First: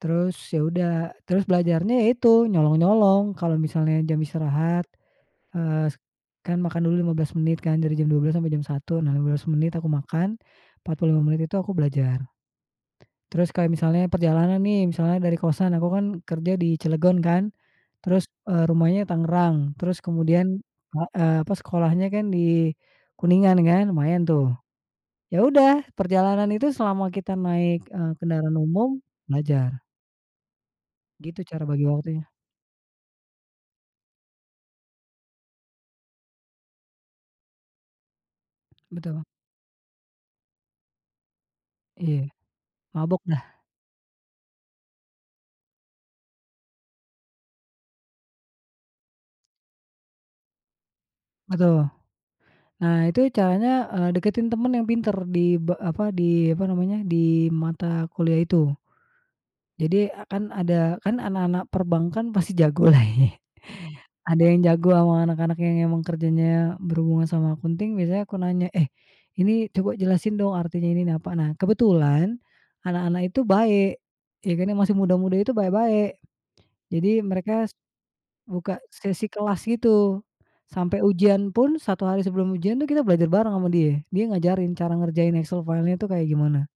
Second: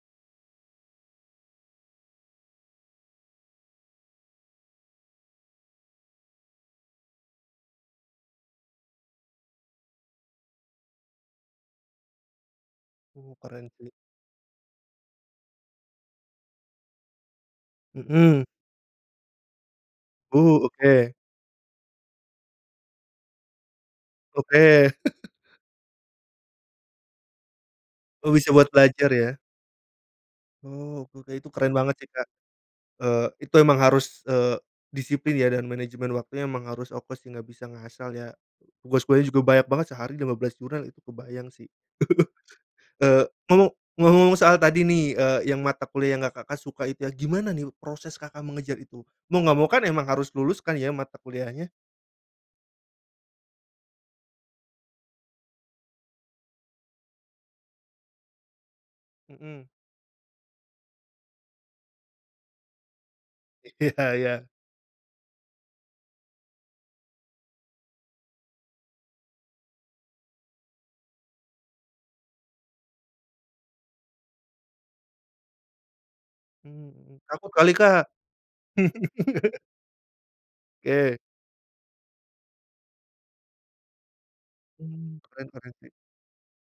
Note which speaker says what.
Speaker 1: Terus ya udah, terus belajarnya ya itu, nyolong-nyolong, kalau misalnya jam istirahat, eee, kan makan dulu 15 menit kan dari jam 12.00 sampai jam 1.00, nah 15 menit aku makan, 45 menit itu aku belajar.
Speaker 2: Oh
Speaker 1: Terus
Speaker 2: keren
Speaker 1: kayak
Speaker 2: sih.
Speaker 1: misalnya perjalanan nih, misalnya dari kosan aku kan kerja di Cilegon kan, terus,
Speaker 2: Mhm.
Speaker 1: eee, rumahnya Tangerang terus kemudian,
Speaker 2: Oh oke.
Speaker 1: eee, apa, sekolahnya kan di Kuningan, kan lumayan tuh.
Speaker 2: Oke.
Speaker 1: Ya udah, perjalanan itu selama kita naik, eee,
Speaker 2: Oh bisa
Speaker 1: kendaraan
Speaker 2: buat
Speaker 1: umum,
Speaker 2: belajar ya?
Speaker 1: belajar.
Speaker 2: Oh oke oke,
Speaker 1: Gitu
Speaker 2: itu
Speaker 1: cara
Speaker 2: keren
Speaker 1: bagi
Speaker 2: banget sih Kak.
Speaker 1: waktunya.
Speaker 2: Eee, itu emang harus, eee, disiplin ya dan manajemen waktunya emang harus fokus sih nggak bisa ngasal ya. Tugas
Speaker 1: Betul.
Speaker 2: kuliahnya juga banyak banget, sehari 15 jurnal itu kebayang sih.
Speaker 1: Iya, mabok
Speaker 2: Eee,
Speaker 1: dah.
Speaker 2: mau, ngomong-ngomong soal tadi nih, eee, yang mata kuliah yang nggak Kakak suka itu ya, gimana nih proses Kakak mengejar itu? Mau nggak mau kan emang harus lulus kan ya mata kuliahnya.
Speaker 1: Betul. Nah itu caranya, eee, dekatin teman yang pintar di be apa, di apa namanya, di mata kuliah itu.
Speaker 2: Mhm.
Speaker 1: Jadi, kan ada kan anak-anak perbankan pasti jago lah ya.
Speaker 2: Iya
Speaker 1: Ada
Speaker 2: ya.
Speaker 1: yang jago sama anak-anak yang memang kerjanya berhubungan sama accounting biasanya aku nanya, "Eh, ini coba jelasin dong artinya ini nih apa." Nah, kebetulan anak-anak itu baik, ya karena masih muda-muda itu baik-baik.
Speaker 2: Mmm,
Speaker 1: Jadi
Speaker 2: takut
Speaker 1: mereka
Speaker 2: kali Kak.
Speaker 1: buka sesi kelas gitu, sampai
Speaker 2: Oke.
Speaker 1: ujian pun, 1 hari sebelum ujian itu kita belajar bareng sama dia dia ngajarin cara
Speaker 2: Mmm,
Speaker 1: ngerjain
Speaker 2: keren
Speaker 1: Excel
Speaker 2: keren sih.
Speaker 1: file-nya itu kayak gimana.